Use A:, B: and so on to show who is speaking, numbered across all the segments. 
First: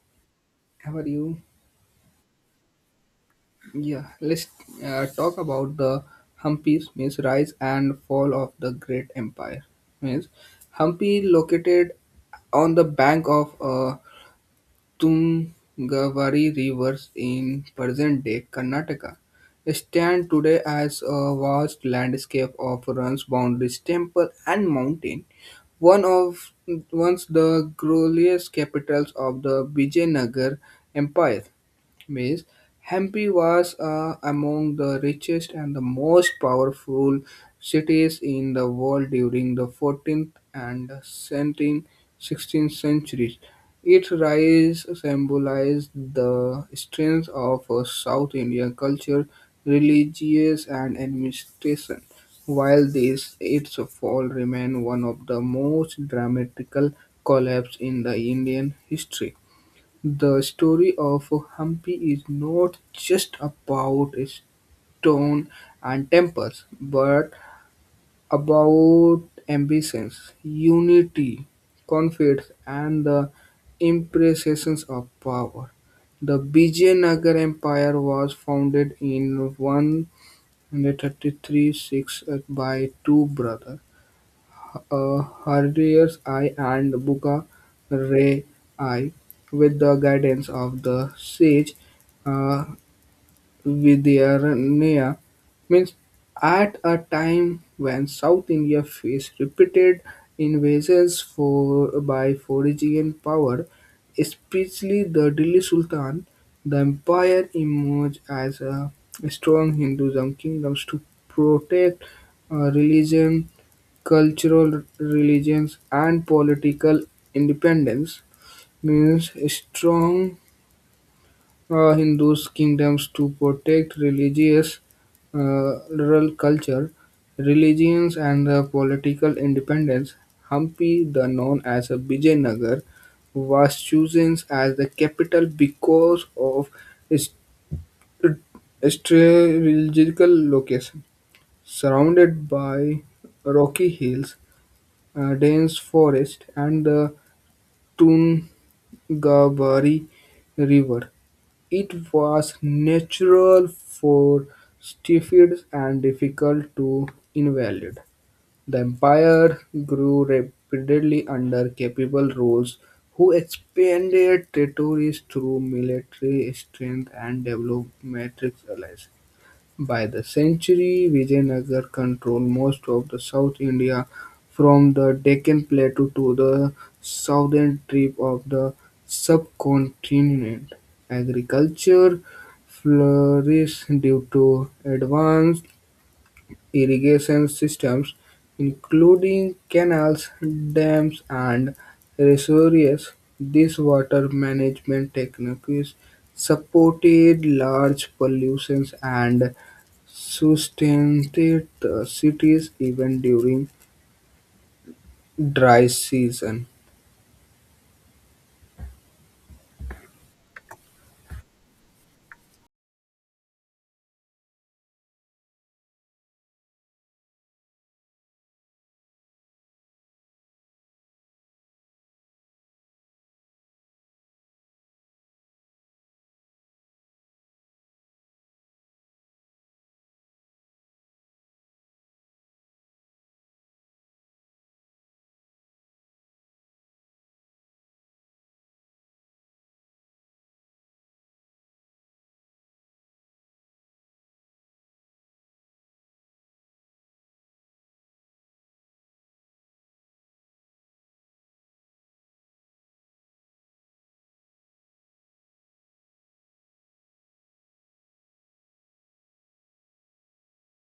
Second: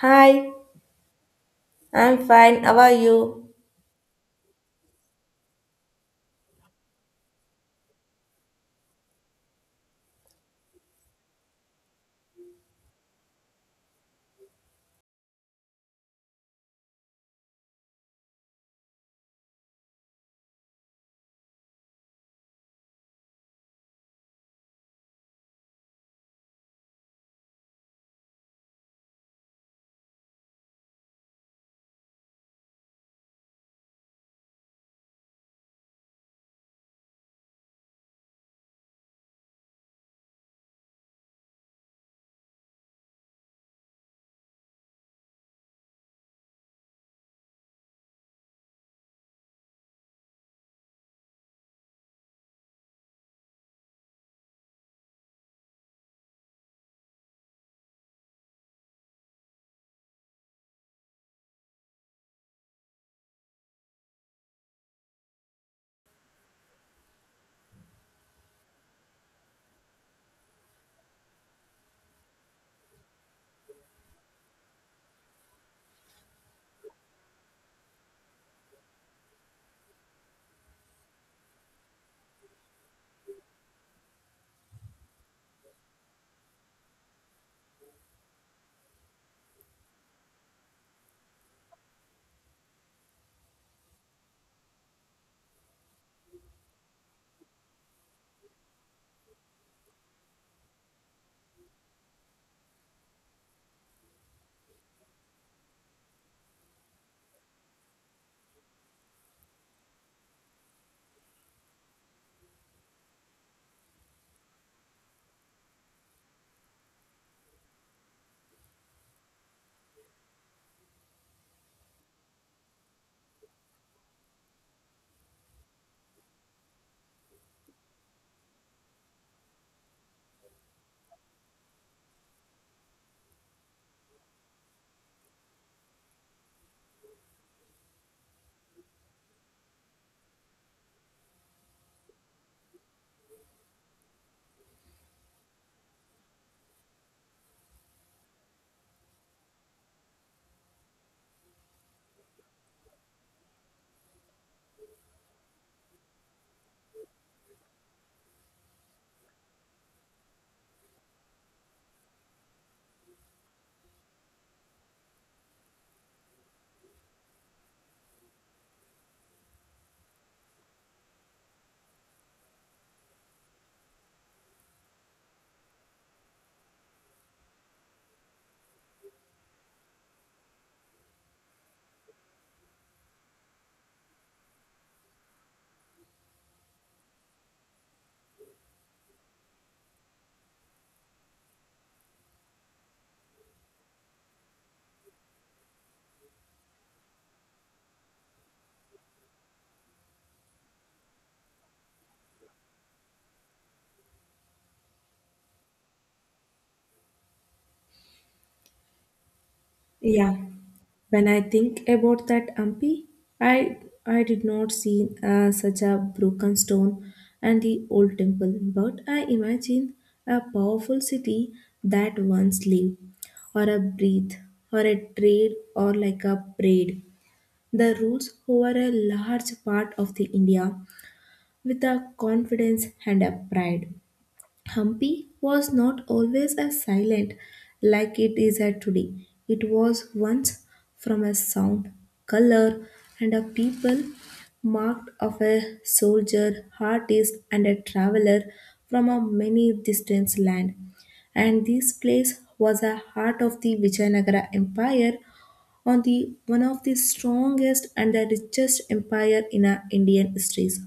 A: Hi,
B: How are you?
A: I'm fine. How are you?
B: Yeah, let's talk about the Hampi's means rise and fall of the great empire. Means Hampi located on the bank of Tungavari rivers in present-day Karnataka. Stand today as a vast landscape of runs, boundaries, temple, and mountain. One of Once the glorious capitals of the Vijayanagar Empire. Means Hampi was among the richest and the most powerful cities in the world during the 14th and 17th, 16th centuries. Its rise symbolized the strength of South Indian culture, religious and administration, while this its fall remained one of the most dramatical collapse in the Indian history. The story of Hampi is not just about stone and temples, but about ambitions, unity, conflicts, and the impressions of power. The Vijayanagar Empire was founded in 1336 by two brothers Harriers I and Buka Ray I, with the guidance of the sage uh, Vidyaranya means at a time when South India faced repeated invasions for, by foreign power, especially the Delhi Sultan, the empire emerged as a strong Hinduism kingdom to protect religion, cultural religions, and political independence. Means strong Hindus' kingdoms to protect religious rural culture, religions, and the political independence. Hampi, the known as a Vijayanagar, was chosen as the capital because of its strategical location, surrounded by rocky hills, dense forest, and the Tungabari River. It was natural for Stiffids and difficult to invalidate. The empire grew rapidly under capable rulers who expanded territories through military strength and developed matrix allies. By the century, Vijayanagar controlled most of the South India from the Deccan Plateau to the southern tip of the subcontinent. Agriculture flourished due to advanced irrigation systems, including canals, dams, and reservoirs. These water management techniques supported large pollutions and sustained the cities even during dry season.
A: Yeah, when I think about that Ampi, I I did not see such a broken stone and the old temple, but I imagine a powerful city that once lived, or a breath, or a trade, or like a parade. The roots over a large part of the India with a confidence and a pride. Hampi was not always as silent like it is at today. It was once from a sound, color, and a people marked of a soldier, artist, and a traveler from a many distant land. And this place was a heart of the Vijayanagara Empire on the one of the strongest and the richest empire in our Indian histories.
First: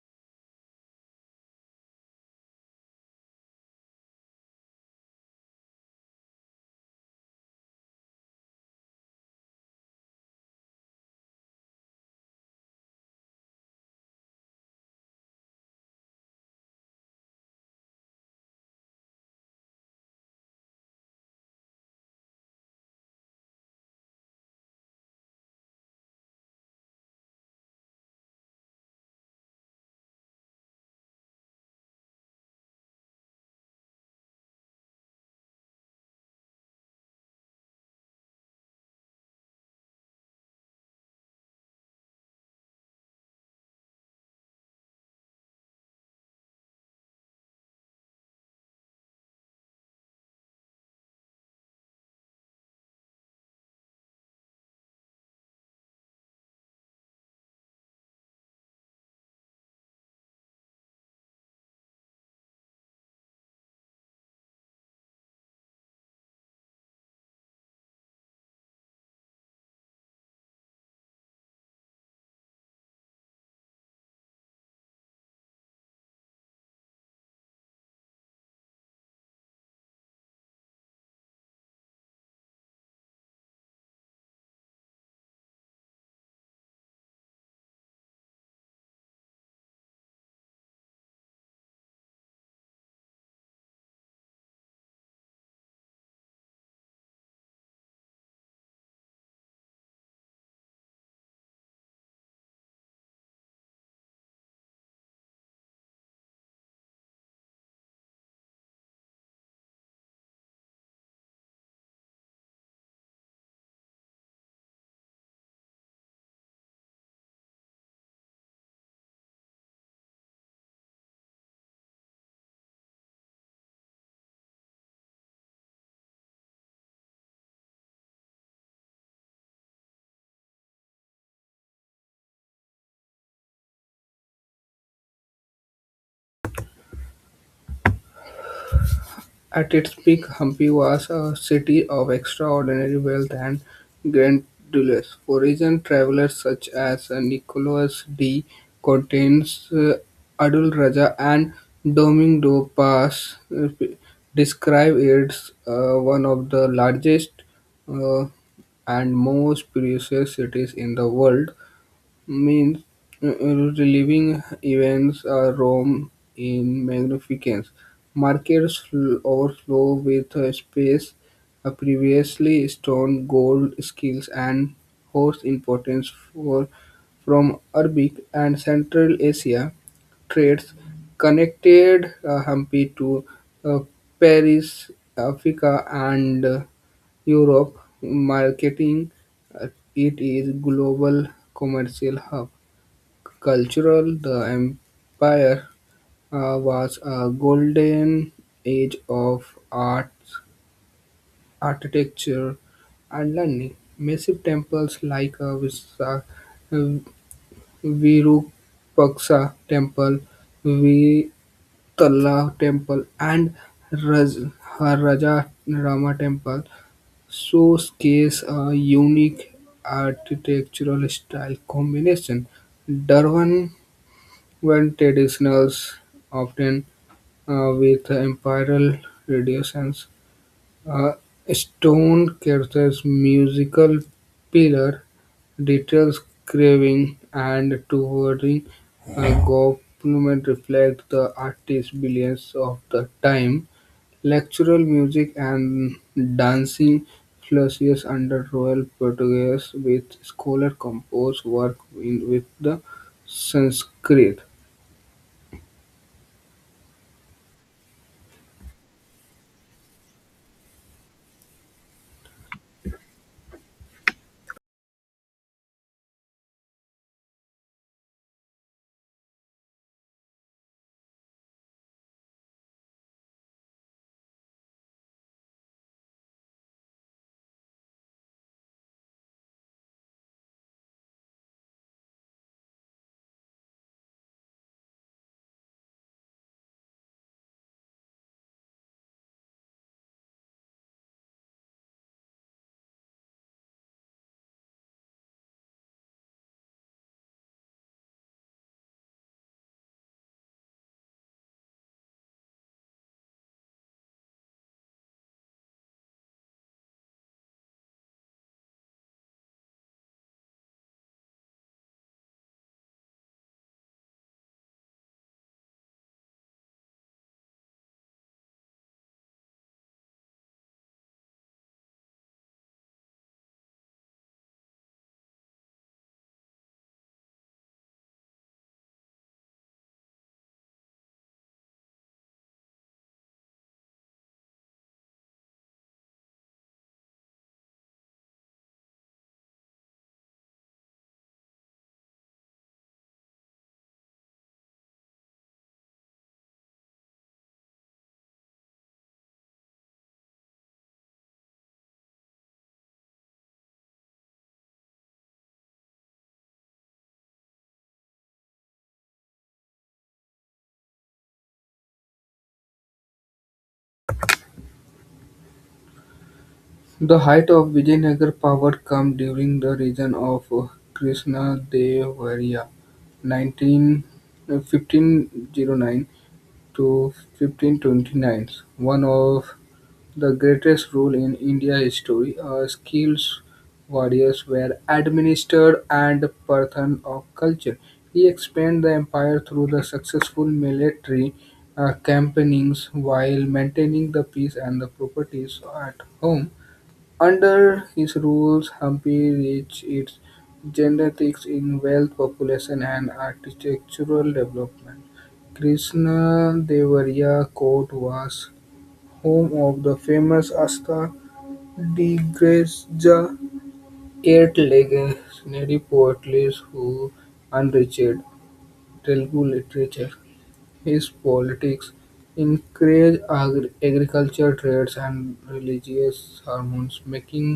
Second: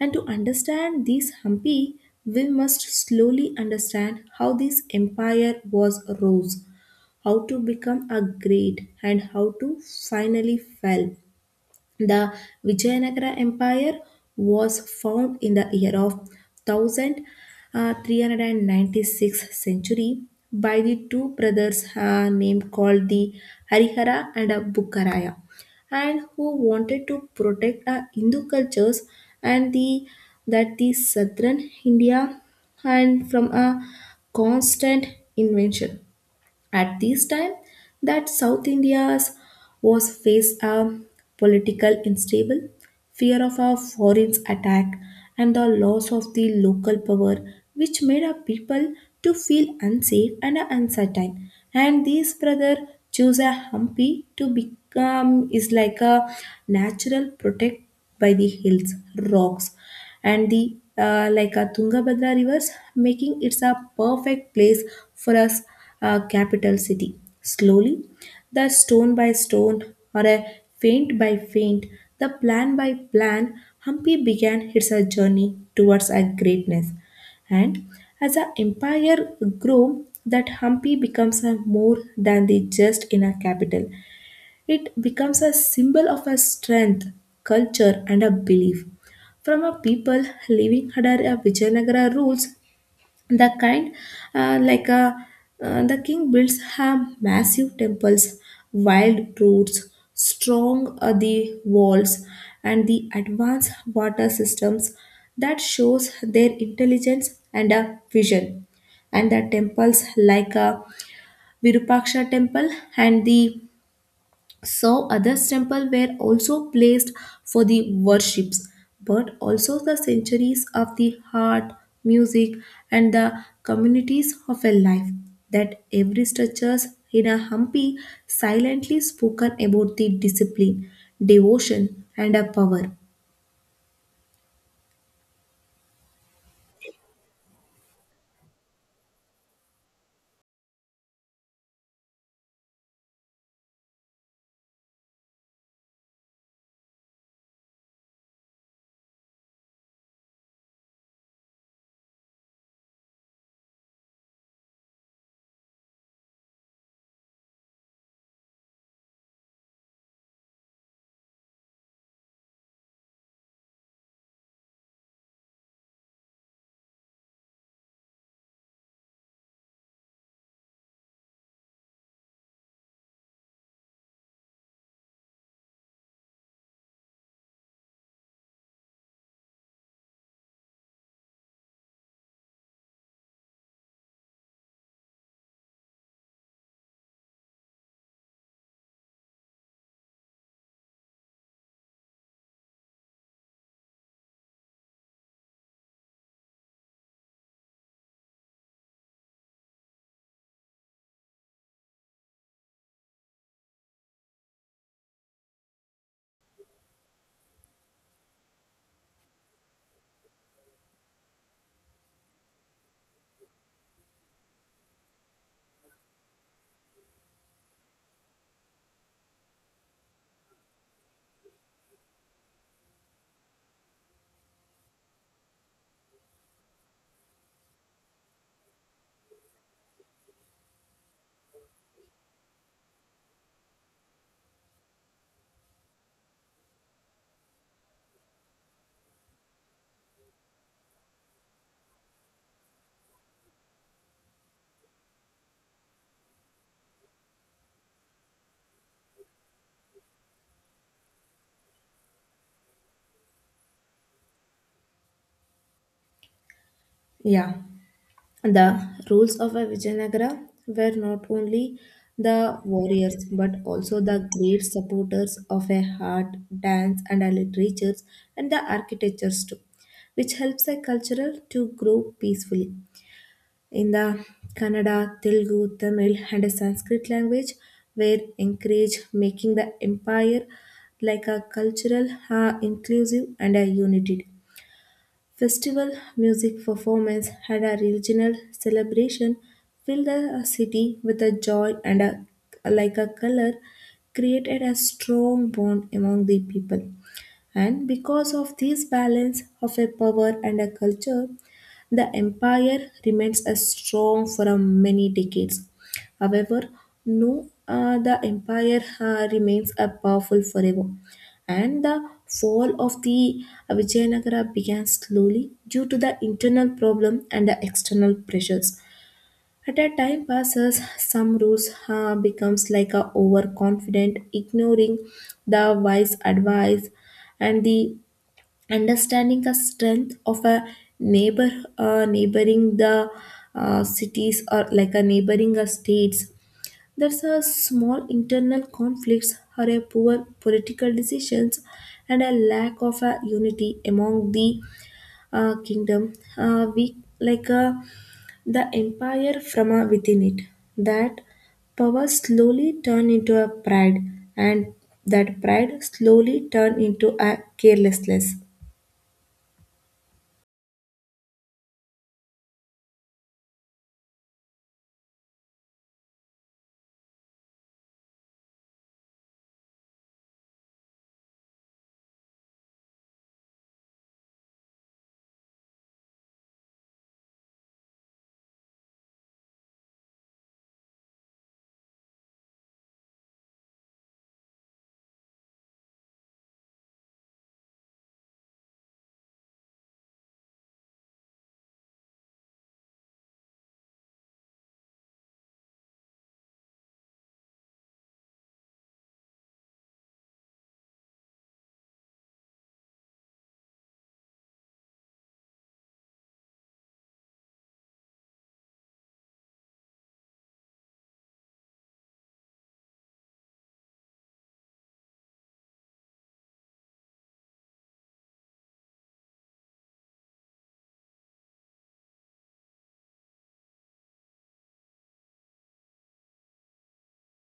A: And to understand these Hampi, we must slowly understand how this empire was rose, how to become a great, and how to finally fell. The Vijayanagara Empire was found in the year of 1396 century by the two brothers named called the Harihara and Bukkaraya and who wanted to protect Hindu cultures and the that the southern India and from a constant invention. At this time, that South India's was faced a political unstable, fear of a foreign attack, and the loss of the local power, which made our people to feel unsafe and uncertain. And these brother choose a humpy to become is like a natural protect by the hills, rocks, and the like a Tungabhadra rivers, making it a perfect place for us a capital city. Slowly, the stone by stone, or a feint by feint, the plan by plan, Hampi began its journey towards a greatness. And as the empire grew, that Hampi becomes a more than the just in a capital. It becomes a symbol of a strength, culture, and a belief. From a people living under a Vijayanagara rules the kind like a the king builds have massive temples, wild roads, strong the walls, and the advanced water systems that shows their intelligence and a vision, and the temples like a Virupaksha temple and the so others temples were also placed for the worships, but also the centuries of the heart, music, and the communities of a life, that every structures in a Hampi silently spoken about the discipline, devotion, and a power.
B: At its peak, Hampi was a city of extraordinary wealth and grandeur. Foreign travelers such as Nicholas de Contins, Adul Raja, and Domingo Paz describe it as one of the largest uh, and most precious cities in the world. Means reliving events Rome in magnificence. Markets overflow with space, previously stone, gold, skills, and horse importance for from Arabic and Central Asia trades connected Hampi to uh, Paris, Africa, and Europe, marketing uh, it is global commercial hub. Cultural, the empire was a golden age of arts, architecture, and learning. Massive temples like Visa, uh, Virupaksa temple, Vitala temple, and Raj, Raja Rama temple showcase a unique architectural style combination. Durban went traditionals, often with imperial radiations, uh, stone characters, musical pillar, details carving and towering government reflect the artist's brilliance of the time. Lectural music and dancing flourished under Royal Portuguese, with scholar-composed works in with the Sanskrit.
A: Yeah. The rules of a Vijayanagara were not only the warriors but also the great supporters of a art, dance, and a literature, and the architectures too, which helps a culture to grow peacefully. In the Kannada, Telugu, Tamil, and Sanskrit language were encouraged, making the empire like a cultural, inclusive, and a united. Festival music performance had a regional celebration, filled the city with a joy and a like a color, created a strong bond among the people. And because of this balance of a power and a culture, the empire remains as strong for many decades. However, no, the empire remains a powerful forever. And the fall of the Vijayanagara began slowly due to the internal problem and the external pressures. At a time passes, some rules becomes like a overconfident, ignoring the wise advice and the understanding the strength of a neighbor, neighboring the cities or like a neighboring states, there's a small internal conflicts or a poor political decisions and a lack of a unity among the kingdom. We like the empire from within it. That power slowly turned into a pride, and that pride slowly turned into a carelessness.
B: The height of Vijayanagara power came during the reign of Krishnadevarya (19 1915 zero nine to 1529), one of the greatest rule in India history, skills warriors were administered and Pathan of culture. He expanded the empire through the successful military campaigns while maintaining the peace and the properties at home. Under his rules, Hampi reached its genetics in wealth, population, and architectural development. Krishna Devarya court was home of the famous Asta Digreja eight legendary poets who enriched Telugu literature. His politics encouraged agriculture, trades and religious harmonies, making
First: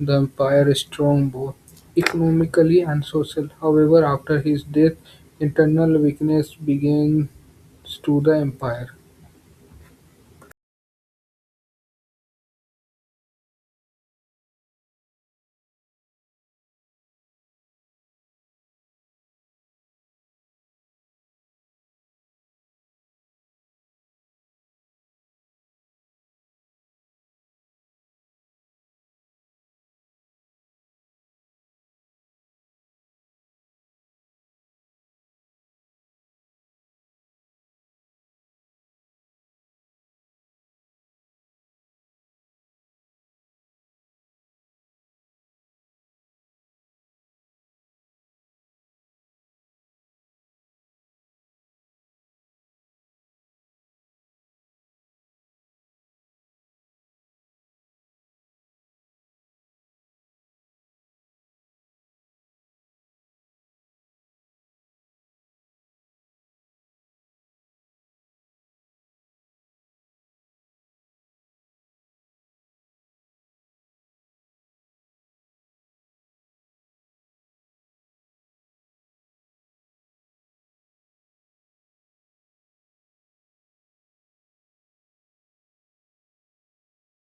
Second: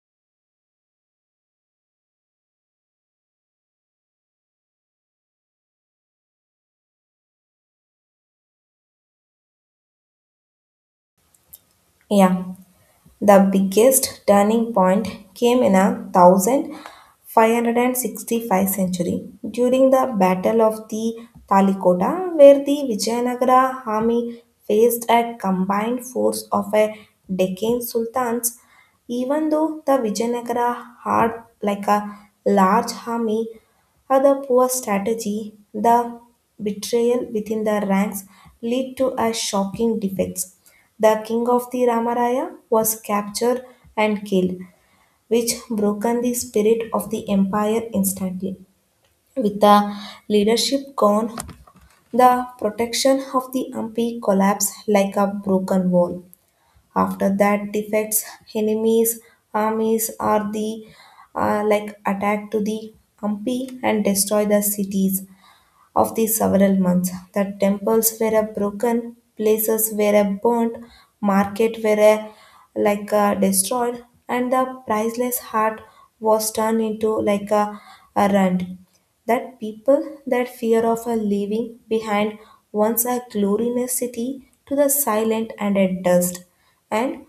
B: the empire strong both economically and socially. However, after his death, internal weakness began to the empire.
A: Yeah, the biggest turning point came in a 1000 565 century during the Battle of the Talikota, where the Vijayanagara army faced a combined force of a Deccan sultans. Even though the Vijayanagara had like a large army, other poor strategy, the betrayal within the ranks lead to a shocking defeat. The king of the Ramaraya was captured and killed, which broken the spirit of the empire instantly. With the leadership gone, the protection of the Ampi collapsed like a broken wall. After that, defects, enemies, armies are the like attack to the Ampi and destroy the cities of the several months. The temples were a broken, places were a burnt, market were a, like a destroyed, and the priceless heart was turned into like a rent. That people, that fear of a leaving behind once a glorious city to the silent and a dust. And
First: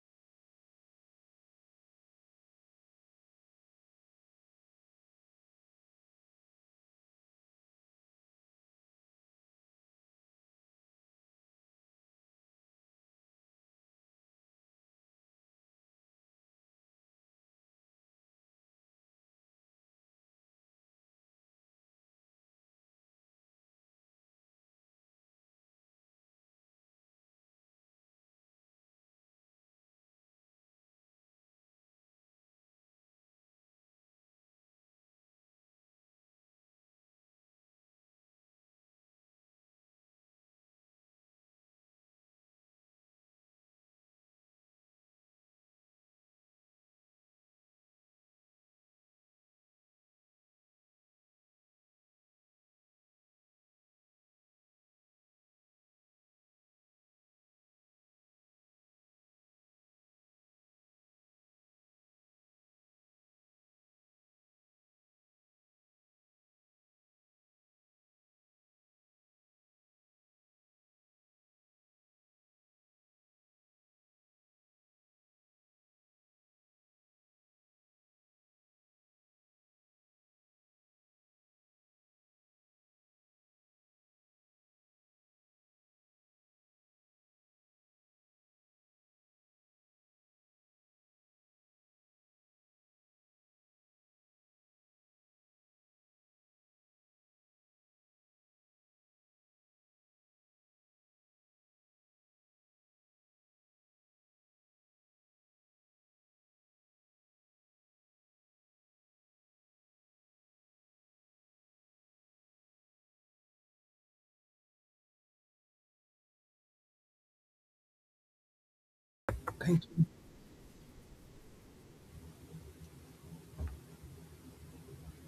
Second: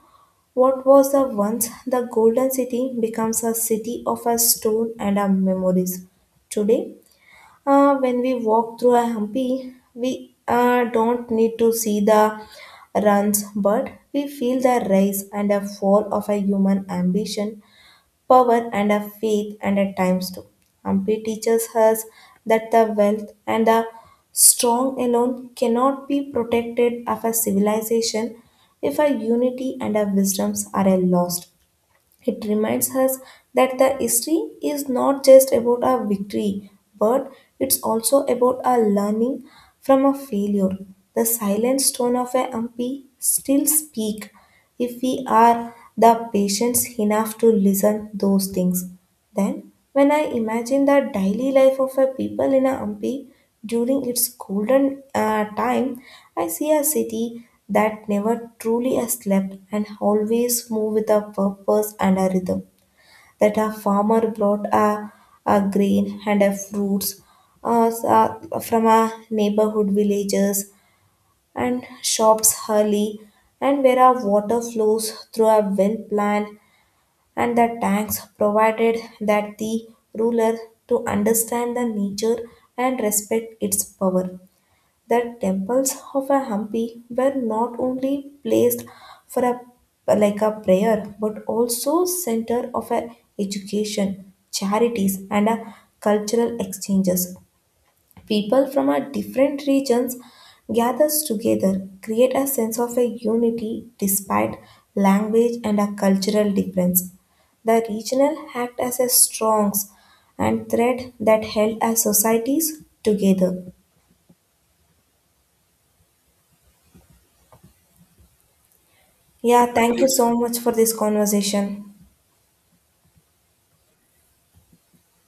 A: what was the once the golden city becomes a city of a stone and a memories. Today, when we walk through a Hampi, we don't need to see the runs, but we feel the rise and a fall of a human ambition, power, and a faith, and at times too. Hampi teaches us that the wealth and the strong alone cannot be protected of a civilization if a unity and a wisdoms are a lost. It reminds us that the history is not just about our victory, but it's also about our learning from a failure. The silent stone of a Hampi still speak if we are the patience enough to listen those things. Then, when I imagine the daily life of a people in a Hampi during its golden time, I see a city that never truly has slept and always move with a purpose and a rhythm. That a farmer brought a grain and a fruits from a neighborhood villages and shops early, and where our water flows through a well plant and the tanks provided that the ruler to understand the nature and respect its power. The temples of a Hampi were not only placed for a like a prayer but also center of a education, charities, and a cultural exchanges. People from our different regions gathers together, create a sense of a unity despite language and a cultural difference. The regional act as a strongs and thread that held our societies together. Yeah,
B: Thank
A: thank
B: you.
A: you so much for this conversation.